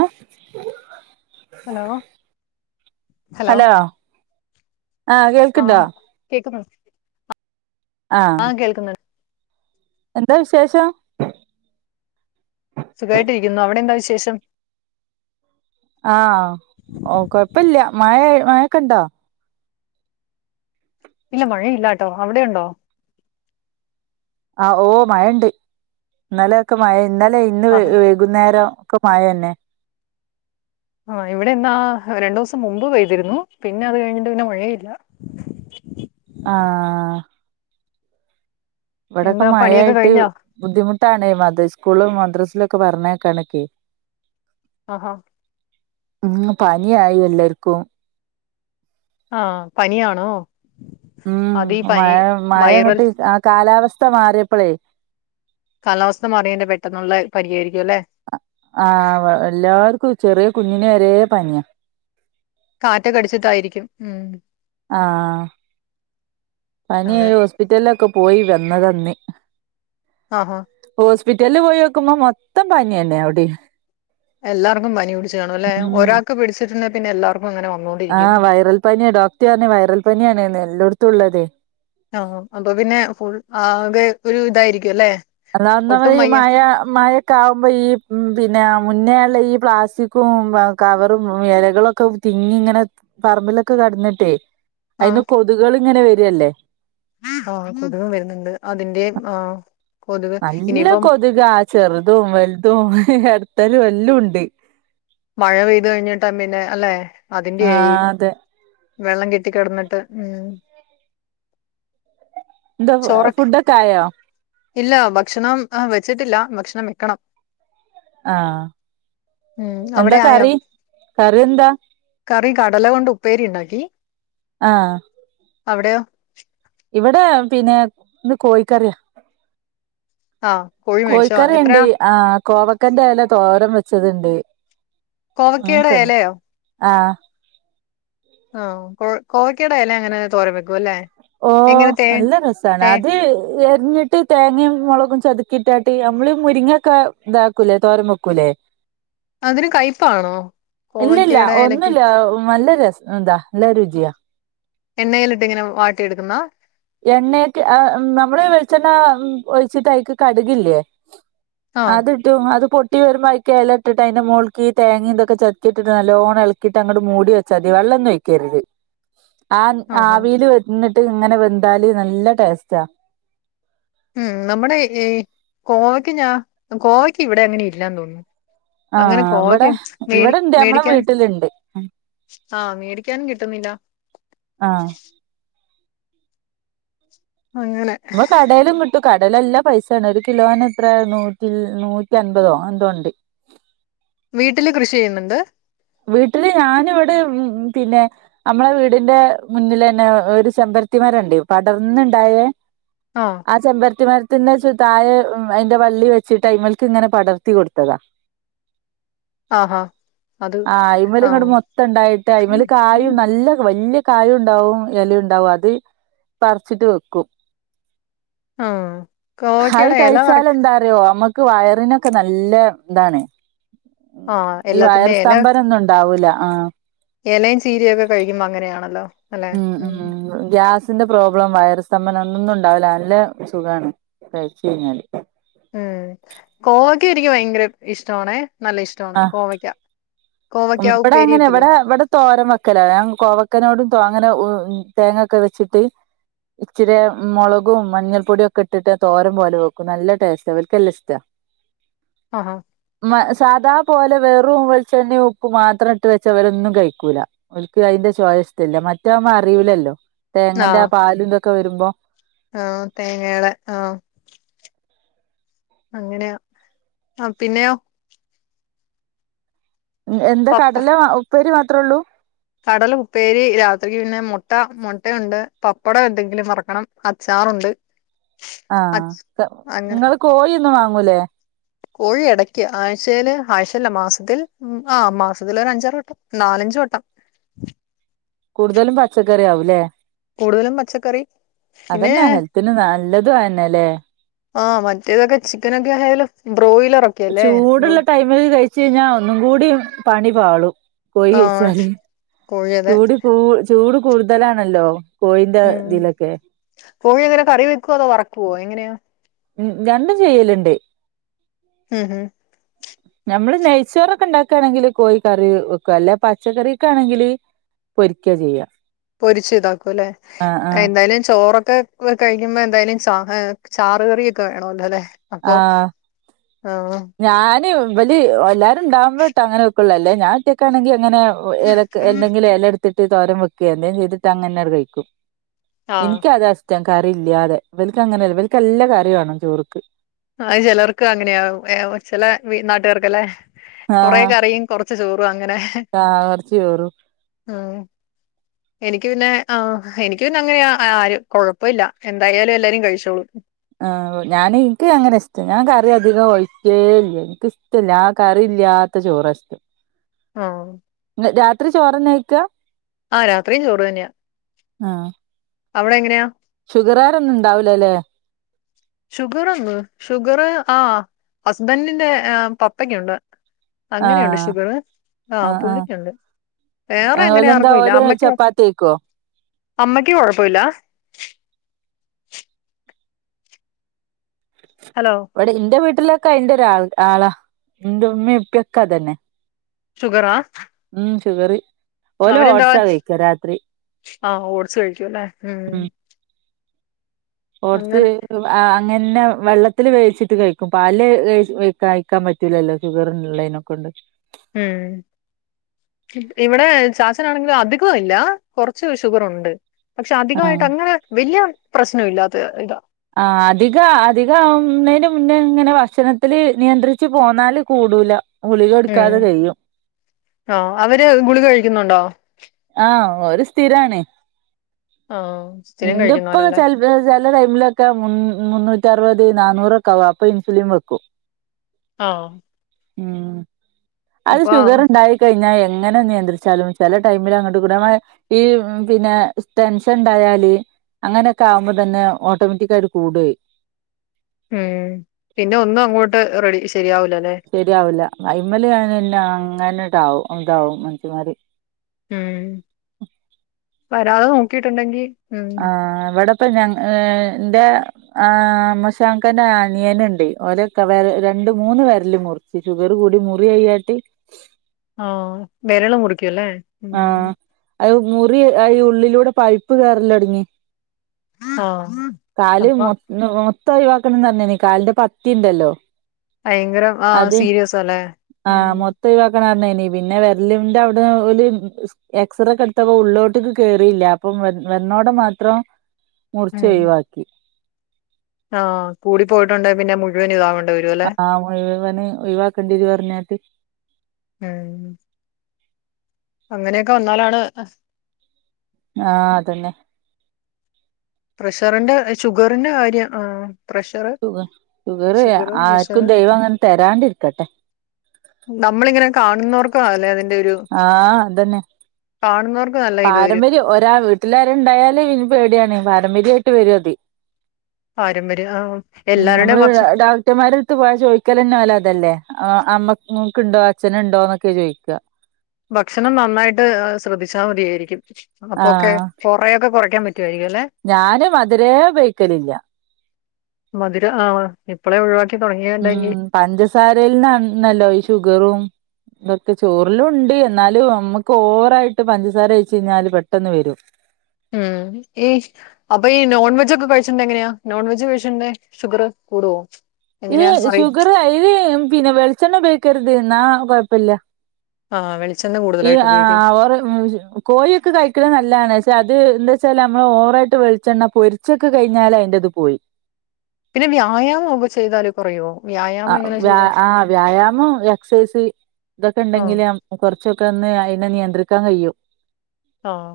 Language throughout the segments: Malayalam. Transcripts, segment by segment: ആ ഹലോ ഹലോ ആ കേൾക്ക്ണ്ടോ ആഹ് കേക്കുന്നു ആ ആഹ കേൾക്കുന്ന എന്താ വിശേഷം സുഖമായിട്ടിരിക്കുന്നു അവിടെ എന്താ വിശേഷം ആ ഓ കൊഴപ്പില്ല മഴ മഴൊക്കെ ഇണ്ടോ ഇല്ല മഴ ഇല്ലാട്ടോ അവിടെയുണ്ടോ ആ ഓ മഴണ്ട് ഇന്നലൊക്കെ മഴ ഇന്നലേ ഇന്ന് ആഹ് വൈകുന്നേരം ഒക്കെ മയ തന്നെ ആ ഇവിടെ ഇന്നാ രണ്ടു ദിവസം മുമ്പ് പെയ്തിരുന്നു പിന്നെ അത് കഴിഞ്ഞിട്ട് പിന്നെ മഴയില്ല ആ ഇവിടെക്കെ എന്താ പണിയൊക്കെ മഴായിട്ട് കഴിഞ്ഞോ ബുദ്ധിമുട്ടാണേ മദ്രസ സ്കൂൾ മദ്രസ [unintelligible] ആഹാ ഉം പനിയായി എല്ലർക്കും ആ പനിയണോ ഉം മഴ മഴ വൈറൽ ഇങ്ങട്ട് ആ കാലാവസ് ഥ മാറെപ്പളേ കാലാവസ്ഥ മാറിയെന് പെട്ടെന്നുള്ള പനിയായിരിക്കും അല്ലെ ആ ഇവ എല്ലാർക്കും ഇ ചെറിയ കുഞ്ഞിന് വരെ പനിയ കാറ്റ്ക്കൊ അടിച്ചിട്ടായിരിക്കും ഉം ആ അതെ പനിയായി ഹോസ്പിറ്റലിലൊക്കെ പോയി വന്നത് ഇന്ന് ആ ആ ഹോസ്പിറ്റലില് പോയോക്കുമ്പോ മൊത്തം പനിയെന്നെ അവിടം എല്ലാർക്കും പനി പിടിച്ച് കാണും അല്ലെ ഒരാൾക്ക് പിടിച്ചിട്ടെ പിന്നെല്ലാർക്കൂം ആ വൈറൽ പനിയ ഡോക്ട് പർഞ്ഞ് വൈറൽ പനിയാൺന്ന് എല്ലോട്ത്തും ഇള്ളതെ ആഹ് അപ്പൊ പിന്നെ ഫുൾ ആകെ ഒരു ഇതായിരിക്കും അല്ലെ അതാ ഒട്ടും ഒന്നാമതി ഈ വയ്യ മയ മഴൊക്കെ ആവുമ്പോ ഈ പിന്നെ മുന്നേ ഈ പ്ലാസ്റ്റിക്കും കവറും എലകളൊക്കെ തിങ്ങി ഇങ്ങനെ പറമ്പിലൊക്കെ കെടന്നിട്ടേ അയിന്ന് കൊതുകെൾ ഇങ്ങനെ വെ രെ അല്ലെ ആ കൊത്കും വെരുന്നുണ്ട് അതിന്റെ ആ നല്ല കൊതുകാ ചെറുതും വൽതും എടത്തരും എല്ലുണ്ട് മഴ പെയ്തു കഴിഞ്ഞിട്ടാ പിന്നെ അല്ലെ അതിന്റെ ആ ആയി അതെ വെള്ളം കെട്ടി കെട്ന്നിട്ട് ഉം എന്താ ചോറൊക്കെ ഫുഡൊക്കെ ആയോ ഇല്ല ഭക്ഷണം അ വെച്ചിട്ടില്ല ഭക്ഷണം വെക്കണം ആഹ് ഉം എന്താ അവിടെ ആയോ കറി കറി എന്താ കറി കടല കൊണ്ട് ഉപ്പേരി ഇണ്ടാക്കി ആഹ് അവ്ടെയോ ഇവിടെ പിന്നെ ഇന്ന് കോഴിക്കറിയ ആഹ് കോഴി മേടിച്ചോ കോഴിക്കറിണ്ട് എത്രയാ ആ കോവക്കന്റെ എല്ല തോരൻ വെ ച്ചത്ണ്ട് കോവക്കേടെ എലയോ ആ ആ കോവക്കേടെ എലങ്ങനെ തോരൻ വെക്കു അല്ലേ ഓ എങ്ങനെ തേ നല്ല രസാണ് തേ അത് എര്ഞ്ഞിട്ട് തേങ്ങേം മൊളകും ചത കിട്ടാട്ട് നമ്മള് മുരിങ്ങക്കെ താക്കൂലേ തോരൻ വെക്കൂല്ലേ അതിന് കയ്പ്പാണോ ഇല്ലില്ല കോവക്കയുടെ എലക്ക് ഒന്നുല്ല നല്ല രസ എന്താ ല്ല രുചിയാ എണ്ണയിലിട്ട് ങ്ങനെ വാട്ടി എടുക്ക്ന്നാ എണ്ണയൊക്കെ ആ നമ്മള് വെളിച്ചെണ്ണ ഒഴിച്ചിട്ട് അയ്ക്ക് കടുകില്ലേ ആഹ് അത്ട്ടും അത് പൊ ട്ടി വരുമ്പയ്ക്ക് എലട്ടിട്ട് അയ്ന്റെ മോൾക്കി തേങ്ങയും തൊക്കെ ചത്കിട്ടിട്ട് നല്ലോണ്ണം എൾക്കിട്ട് അങ്ങട്ട് മൂടി വെച്ചാ തി വല്ലൊന്നുഒയ്ക്കർത് ആ ആഹ് ആഹ് ആവീൽ വന്ന് ങ്ങനെ ന്താലി നല്ല ടേസ്റ്റാ ഉം നമ്മുടെ ഈ കോവയ്ക്ക ഞാൻ കോവയ്ക്ക ഇവിടങ്ങനെ ഇല്ലന്ന് തോന്നുന്നു അങ്ങനെ ആഹ് ഇവിടെ കോവക്ക മേടി ഇവിടെണ്ട് നമ്മളെ മേടിക്കാൻ വീട്ടിലുണ്ട് ആഹ് മേടിക്കാനും കിട്ടുന്നില്ല ആഹ് അങ്ങനെ മ്മ കടേലും ക് ട്ടും കടേലല്ല പൈസേണ് ഒരു കിലോനെ ത്രേ നൂറ്റി നൂറ്റി അൻപതോ എങ്ങനെന്തോണ്ട് വീട്ടില് കൃഷി യ്യുന്നുണ്ട് വീട്ടില് ഞാന് വടെ ഉം പിന്നെ നമ്മളെ വീടിന്റെ മുന്നിലെന്നെ ഒരു ചെമ്പര്ത്തിമരണ്ട് പടർന്ന്ണ്ടായേ ആ ചെമ്പർത്തി മര് പിന്നെ തായെ അയ്ന്റെ വള്ളി വെച്ചിട്ട് ഐമല്ക്ക് ങ്ങനെ പടർത്തി കൊട്ത്തതാ ആ ആ ആ അയ്മല്ങ്ങട്ട് മൊത്തം ണ്ടായിട്ട് അയ്മല് ഉം. കായും നല്ല വല്ല്യ കായുണ്ടാവും എലിണ്ടാവും അത് പറിച്ചിട്ട് വെക്കും ആഹ് അഹ് കഴിച്ചാലന്താ അറിയോ നമ്മ ക്ക് വയറിനൊക്കെ നല്ല താണ് ആ ഈ വയർ സ്തംഭനൊന്നു ണ്ടാവൂല ആ എലയും ചീരയൊക്കെ കഴിക്കുമ്പോ അങ്ങനെയാണല്ലോ അല്ലെ ഉം തിന്റെ പ്രോബ്ലം വൈറസ് സംമ്പനം ഒന്നൊന്നും ഉണ്ടാവില്ല നല്ല സുഗാണ് അത് അയച്ച് കഴിഞ്ഞാല് ഇത് എനിക്ക് ഭയങ്കര ഇഷ്ടവാണേ നല്ല ഇഷ്ടവാണ് ആ കോവയ്ക്ക ഉം കോവയ്ക്ക എവടാ ഉപ്പേരി ഇങ്ങനെ വെക്കില്ലേ ഇവിടെ ഇവിടെ തോരം വെക്കലാ ഞാൻ കോവക്കനോടും അങ്ങനെ ഉം തേങ്ങൊക്കെ വെച്ചിട്ട് ഇച്ചിരി മൊളകും മഞ്ഞൾപ്പൊടി ഒക്കെ ഇട്ടിട്ട് തോരം പോലെ വെക്കും നല്ല ടേസ്റ്റ് ഇവക്കെല്ലാം ഇഷ്ട ആഹാ സാധാ പോലെ വെറും വെളിച്ചെണ്ണിം ഉ ഉപ്പ് മാത്രം ഇട്ട് വെച്ച ഇവരൊന്നും കഴിക്കൂല ഓലക്ക് അയിൻ്റെ ചൊയ ഇഷ്ട്ടില്ല മറ്റവമ്മ അറിയൂലല്ലോ തേങ്ങന്റെ ആഹ് പാലുംതൊക്കെ വരുമ്പോ അഹ് തേങ്ങയുടെ അഹ് അങ്ങനെയാ ആഹ് പിന്നെയോ എന്ത് പപ്പ കടല ഉപ്പേരി മാ ഇത്രൊള്ളൂ കടല ഉപ്പേരി രാത്രിക്ക് പിന്നെ മൊട്ട മൊട്ടയുണ്ട് പപ്പടം എന്തെങ്കിലും മറക്കണം അച്ചാറുണ്ട് ആഹ് അച് ത അങ്ങനെ ഇങ്ങള് കോഴിയൊന്നും വാങ്ങ ങ്ങൂലെ കോഴി എടയ്ക്ക് ആഴ്ചേൽ ആഴ്ചല്ല മാസത്തിൽ ആഹ് ആഹ് മാസത്തിൽ അഞ്ചാറ് വട്ടം നാലഞ്ച് വട്ടം കൂടുതലും പച്ചക്കറി ആവൂല്ലേ കൂടുതലും പച്ചക്കറി പിന്നെ അതന്നാ ഹെൽത്തിന് നല്ലതും അയന്നലെ ആഹ് മറ്റേതൊക്കെ ചിക്കൻഒക്കെ ആയാലോ ചൂടള്ള ടൈമില് കഴിച്ച ചഴിഞ്ഞ ഒന്നുംകൂടിം പണി പാളും ആ കോഴിയയ്ച്ചാൽ കോഴി അതെ ചൂടി പോ ചൂട് കൂടുതലാണല്ലോ കോഴിന്റെ ഉം ഇതിലൊക്കെ കോഴി എങ്ങനെ കറി വെക്കുവ അതോ വറക്കുവോ എങ്ങനെയാ ഉം രണ്ടും ചെയ്യലുണ്ട് ഉം ഉം നമ്മള് നെയ്ച്ചോറൊക്കെ ഉണ്ടാക്കാണെങ്കിൽ കോഴ കറി വെക്കും അല്ലെ പച്ചക്കറീക്കാണെങ്കിൽ പൊരിക്ക ചെയ്യാ പൊരിച്ച് ഇതാക്കുംല്ലെ ആഹ് ആഹ് എന്തായാലും ചോറൊ ഒക്കെ കഴിക്കുമ്പോ എന്തായാലും ച ചാറ് കറിയൊക്കെ വേണമല്ലോ അല്ലേ അപ്പൊ ആഹ് ഞാനും ഇവല് ഓല ഇവിടെ ഉണ്ടാഅങ്ങനെ ല്ല ഞാൻഒറ്റക്കാണെങ്കിൽ അങ്ങനെെ എന്തെങ്കിലും ത്തിട്ട് തോരം വെക്കുക എന്തേം ചെയ്തിട്ട്ങ്ങനെട് കഴിക്കും ആഹ് ഇൻക്ക് അതാ ഇഷ് ട്ടം. കറി ഇല്ലാതെ ഇവലക്ക് അങ്ങനെ ഇവലക്ക് എല്ല കറി വേണം ചോറ്ക്ക് ആ ചിലർക്ക് അങ്ങനെയും ചില നാട്ടുകാർക്കല്ലേ കൊറെ ആഹ് കറിയും കൊറച്ച് ചോറും അങ്ങനെ ആഹ് കൊറച്ച് ചോറും ഉ എനിക്ക് എനിക്ക് പിന്നെ എനിക്ക് പിന്നെ അങ്ങനെ ആ കുഴപ്പമില്ല എന്തായാലും എല്ലാരും കഴിച്ചോളൂ ആഹ ഞാൻ എനിക്ക് അങ്ങനെ ഇഷ്ടം ഞാൻ കറി അധികം ഒഴിക്കേല്ല എനിക്ക ഇഷ്ടമല്ല ആ കറി ഇല്ലാത്ത ചോറ് ഇഷ്ടം ആഹ രാത്രി ചോറ് നേ കഴിക്കാ ആഹ് രാത്രിയും ചോറ് തന്നെയാ ആഹ് അവിടെ എങ്ങനെയാ ഷുഗറാരൊന്നും ഇണ്ടാവുലെ ഷുഗർന്ന് ഷുഗർ ആഹ് ഹസ്ബൻറിന്റെ പപ്പക്ക്യുണ്ട് അങ്ങനെയുണ്ട് ആഹ് ഷുഗർ ആഹ് പുള്ളിക്കുണ്ട് വേറെ ആഹ് അങ്ങനെ ഓലെന്താ ആർക്കും ഇല്ല ഓല് അമ്മക്ക് ഓക്സ് ചപ്പാത്തിയ്ക്കോ അമ്മയ്ക്ക് കൊഴപ്പുല്ല ഹലോ ഇവിടെ ഇന്റെ വീട്ട ഇല്ലോക്കെ അയിന്റെ ഒരാൾ ആളാ ഇന്റെ ഉമ്മിം ഉപ്പ്യ ഒക്കെ അതെന്നെ ഷുഗറാ ഇ വറി [unintelligible] അവരെന്താവാ ആഹ് ഓട്സ് കഴിക്കൂ ല്ലേ ഉം ഓട്സ് അങ്ങനെ ആഹ് ഇനഇന്നെഹ് വെള്ളത്തില് വേവിച്ചിട്ട് കഴിക്കും പാല് ല് കഴിക്കാൻ പറ്റൂല്ലല്ലോ ഷുഗറിള്ളയ്നൊക്കെ കൊണ്ട് ഉം ഇവിടെ ചാച്ചൻ ആണെങ്കില് അധികോ ഇല്ല കൊറച്ച് ഷുഗറുണ്ട് പക്ഷെ അധികായിട്ട് ആഹ് അങ്ങനെ വല്ല്യ പ്രശ്നൊ ഇല്ലാത്തെ ഇതാ ആഹ് അധിക അധിക ആവുന്നേ ന്തെമുന്നേ ഇങ്ങനെ ഭക്ഷണത്തില് നിയന്ത്രിച്ച് പോന്നാല് കൂടൂല ഗുളിക ഉം എടുക്കാതെ കഴിയും ആ അവര് കുളിക കഴിക്കുന്നുണ്ടോ ആഹ് ഒരു സ്ഥിരാണ് ആ സ്ഥിരം ഇന്റെ പ്പാ കഴിക്കുന്നവരല്ലേ ചി ചില ടൈമിലൊക്കെ മുൻ മുൻ മുന്നൂറ്റി അറുപത് നാനൂറക്കോ ആവും അപ്പ ഇൻസുലിൻ വക്കും ആഹ് ഉം അത് ഷുഗർ ഇണ്ടായി കഴിഞ്ഞാൽ എങ്ങനെ നിയന്ത്രിച്ചാലും ചെല ടൈമിൽ അങ്ങോട്ട് കൂട ഈ പിന്നെ ടെൻഷൻ ണ്ടായല് അങ്ങനെയൊക്കെ ആകുമ്പോ തന്നെ ഓട്ടോമാറ്റിക് ആയിട്ട് കൂട അഹ് ഉം പിന്നെ ഒന്നും അങ്ങോട്ട് റെഡി ശ് ശരിയാവില്ല അയിമൽ ഞന്നെ അങ്ങനെ [unintelligible] ന്താവും മനുഷ്യന്മാർ ഉം വരാതെ നോക്കിട്ടുണ്ടെങ്കിൽ ആ ഇവട അപ്പ ഞാ എന്റെ ആ ആമ്മശാക്കന്റെ അനിയനുണ്ട് ഓരക്കെ വെര രണ്ട് മൂന്ന് വെരല് മുറിച്ച് ഷുഗർ കൂടി മുറി അയ്യാട്ട് ആ വെരൾ മുറി ക്ക്വല്ലേ ഉം ഉം ആഹ് അത് മുറി ഈ ഉള്ളിലൂടെ പൈപ്പ് കേറല്ലൊടങ്ങി ആ കാല് അപ്പൊ മൊ ത്തം ഒഴിവാക്കണന്ന് പറഞ്ഞാ കാലിന്റെ പത്തിണ്ടല്ലോ ഭയങ്കരം ആ സീരിയസാ അല്ലേ ഉം ആഹ് മൊത്തം ഒഴിവാക്കണം പറഞ്ഞേനി പിന്നെ വെരലിന്റെ അവിടെ ഒരു എക്സറേ കെ എടുത്തപ്പോ ഉള്ളോട്ട്ക്ക് കേറിയില്ല അപ്പം വ വെണ്ണോടെ മാത്രം മുർച്ച് ഒഴിവാക്കി ആഹ് കൂടി പോയിട്ടുണ്ട് പിന്നെ മുഴുവന് ഇതാവണ്ട് ആഹ മുഴുവന് ഒഴിവാക്കണ്ടിത് പറഞ്ഞട്ട് ഉം അങ്ങനെയൊക്കെ വന്നാലാണ് ആഹ അതന്നെ പ്രഷറിന്റെ ഷുഗറിന്റെ കാര്യം ആ പ്രഷറ് ഷുഗർ ഷുഗർ ഷുഗറ് ആർക്കും പ്രഷറ് ദൈവം അങ്ങനെ തരാണ്ടിരിക്കട്ടെ നമ്മളിങ്ങനെ [unintelligible] ആ അതന്നെ കാണുന്നവർക്ക് നല്ല ഇത് വരും പാരമ്പര്യം ഓരാ വീട്ടിലാരണ്ടായാലേ ഇനി പേടിയാണെ മിരി ആയിട്ട് വരും അതി പാരമ്പര്യം ആ ഉം നമ്മള് എല്ലാവരുടെയും ഭക്ഷ ഡോക്ടർമാരെടുത്ത് പോയാ ചോദിക്കലന്നാലോ അതല്ലേ ആ അമ്മക്ക് ഇണ്ടോ അച്ഛനുണ്ടോ എന്നൊക്കെ ചോദിക്കുക ഭക്ഷണം നന്നായിട്ട് ശ്രദ്ധിച്ചാൽ മതിയായിരിക്കും അപ്പൊക്കെ ആഹ് കൊറയൊക്കെ കൊറക്ക ഞാന് മതിരേ ഉപയിക്കലില്ല മധുരം ആ ഇപ്പളെ ഒഴിവാക്കി ഉം തുടങ്ങിയുണ്ടെങ്കിൽ പഞ്ചസാരയിൽന്നാണന്നല്ലോ ഷുഗറും ഇതൊക്കെ ചോറിലും ഉണ്ട് എന്നാലും നമ്മുക്ക് ഓവറായിട്ട് പഞ്ചസാര കഴിച്ച് കഴിഞ്ഞാല് പെട്ടെന്ന് വരും ഉം ഈ അപ്പൊ ഈ നോൺ വെജ് ഒക്കെ കഴിച്ചിട്ടുണ്ടേ എങ്ങനെയാ നോൺ വെജ് കഴിച്ചിട്ട ഷുഗർ കൂടുവോ ഇന് എങ്ങനെയാ അറി ഷുഗർ യുവി പിന്നെ വെളിച്ചെണ്ണ ഉപയോഗിക്കരുത് എന്നാ കോഴപ്പില്ല ആഹ വെളി ഈ ആ അവോർ മം കോഴിയൊക്കെ കഴിക്കണത് നല്ലാണ് പക്ഷെ അത് എന്താ വെച്ചാല് നമ്മള് ഓറായിട്ട് വെളിച്ചെണ്ണ പൊരിച്ചൊക്കെ കഴിഞ്ഞാല് അതിന്റെറത് പോയി പിന്നെ വ്യായാമം ഒക്കെ ചെയ്താല് കുറയോ ആ വ്യായാമം എങ്ങനെ വ്യ ചെയ്താ? ആഹ് വ്യായാമം എക്സസൈസ് ഇതൊക്കെ ആഹ് ഉണ്ടെങ്കില നമ്മക്ക് കുറച്ച് ച്ചൊക്കെന്ന് അയിെ നിയന്ത്രിക്കാൻ കഴിയും ആഹ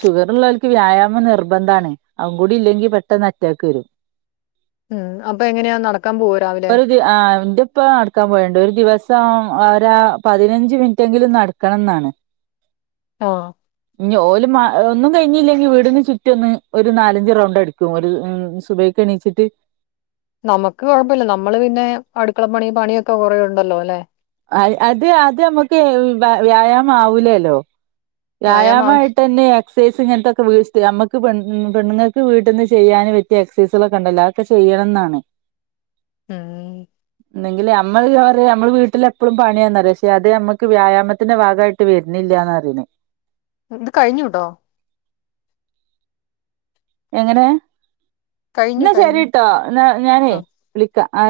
ഷുഗർ ഉള്ളോർക്ക് വ്യായാമ നിർബന്ധണ് അവുകൂടില്ലെങ്കി പെട്ടെന്ന് അറ്റാക്ക് വരും ഉം അപ്പൊ എങ്ങനെയാ നടക്കാൻ പോവോ രാവിലെ? ഒരു ദ ആ എതിപ്പ നടക്കാൻ പോയണ്ട് ഒരു ദിവസ ഒരു സം രാ പതിനഞ്ച് മിനിറ്റെങ്കിലും നടക്കണം എന്നാണ് ആഹ ഇഞ് ഓല് ഒന്നും കഴിഞ്ഞില്ലെങ്കിൽ വീടിന് ചുറ്റൊന്ന് ഒരു നാലഞ്ച് റൗണ്ട് അടക്കും ഒരു സുബഹിക് എണീച്ചിട്ട് നമുക്ക് കുഴപ്പമില്ല നമ്മള് പിന്നെ അടുക്കളപ്പണി പണിയൊക്കെ കുറേ ഉണ്ടല്ലോ ല്ലെ അ അത് അത് നമ്മുക്ക് വ വ്യായാമ ആവുല്ലല്ലോ വ്യായാമം ആവശ്യ വ്യായാമായിട്ട് ന്നെയ സെസ്സിന് ൻതോക്കെ വീഴ് നമ്മുക്ക് പെണ്ണ് പെണ്ണുങ്ങക്ക് വീട്ടിൽന്ന് ചെയ്യാൻ പറ്റിയ എക്സസൈസുകളൊക്കെ ഉണ്ടല്ലോതൊക്കെ ചെയ്യണം എന്നാണ് ഉം എന്തെങ്കിൽ നമ്മ പറയാ നമ്മൾ വീട്ടിലെ എപ്പഴും പണി തന്നല്ലേ പക്ഷെ അത് നമ്മുക്ക് വ്യായാമത്തിന്റെ ഭാഗമായിട്ട് വേർന്നില്ലന്നാപറണേ ഇത് കഴിഞ്ഞുട്ടോ എങ്ങനെ കഴിഞ്ഞു ഇന്നാ കഴിഞ്ഞു. ശരിട്ടോ എന്നാ ആഹ്. ഞാനേ വിളിക്കാം ആ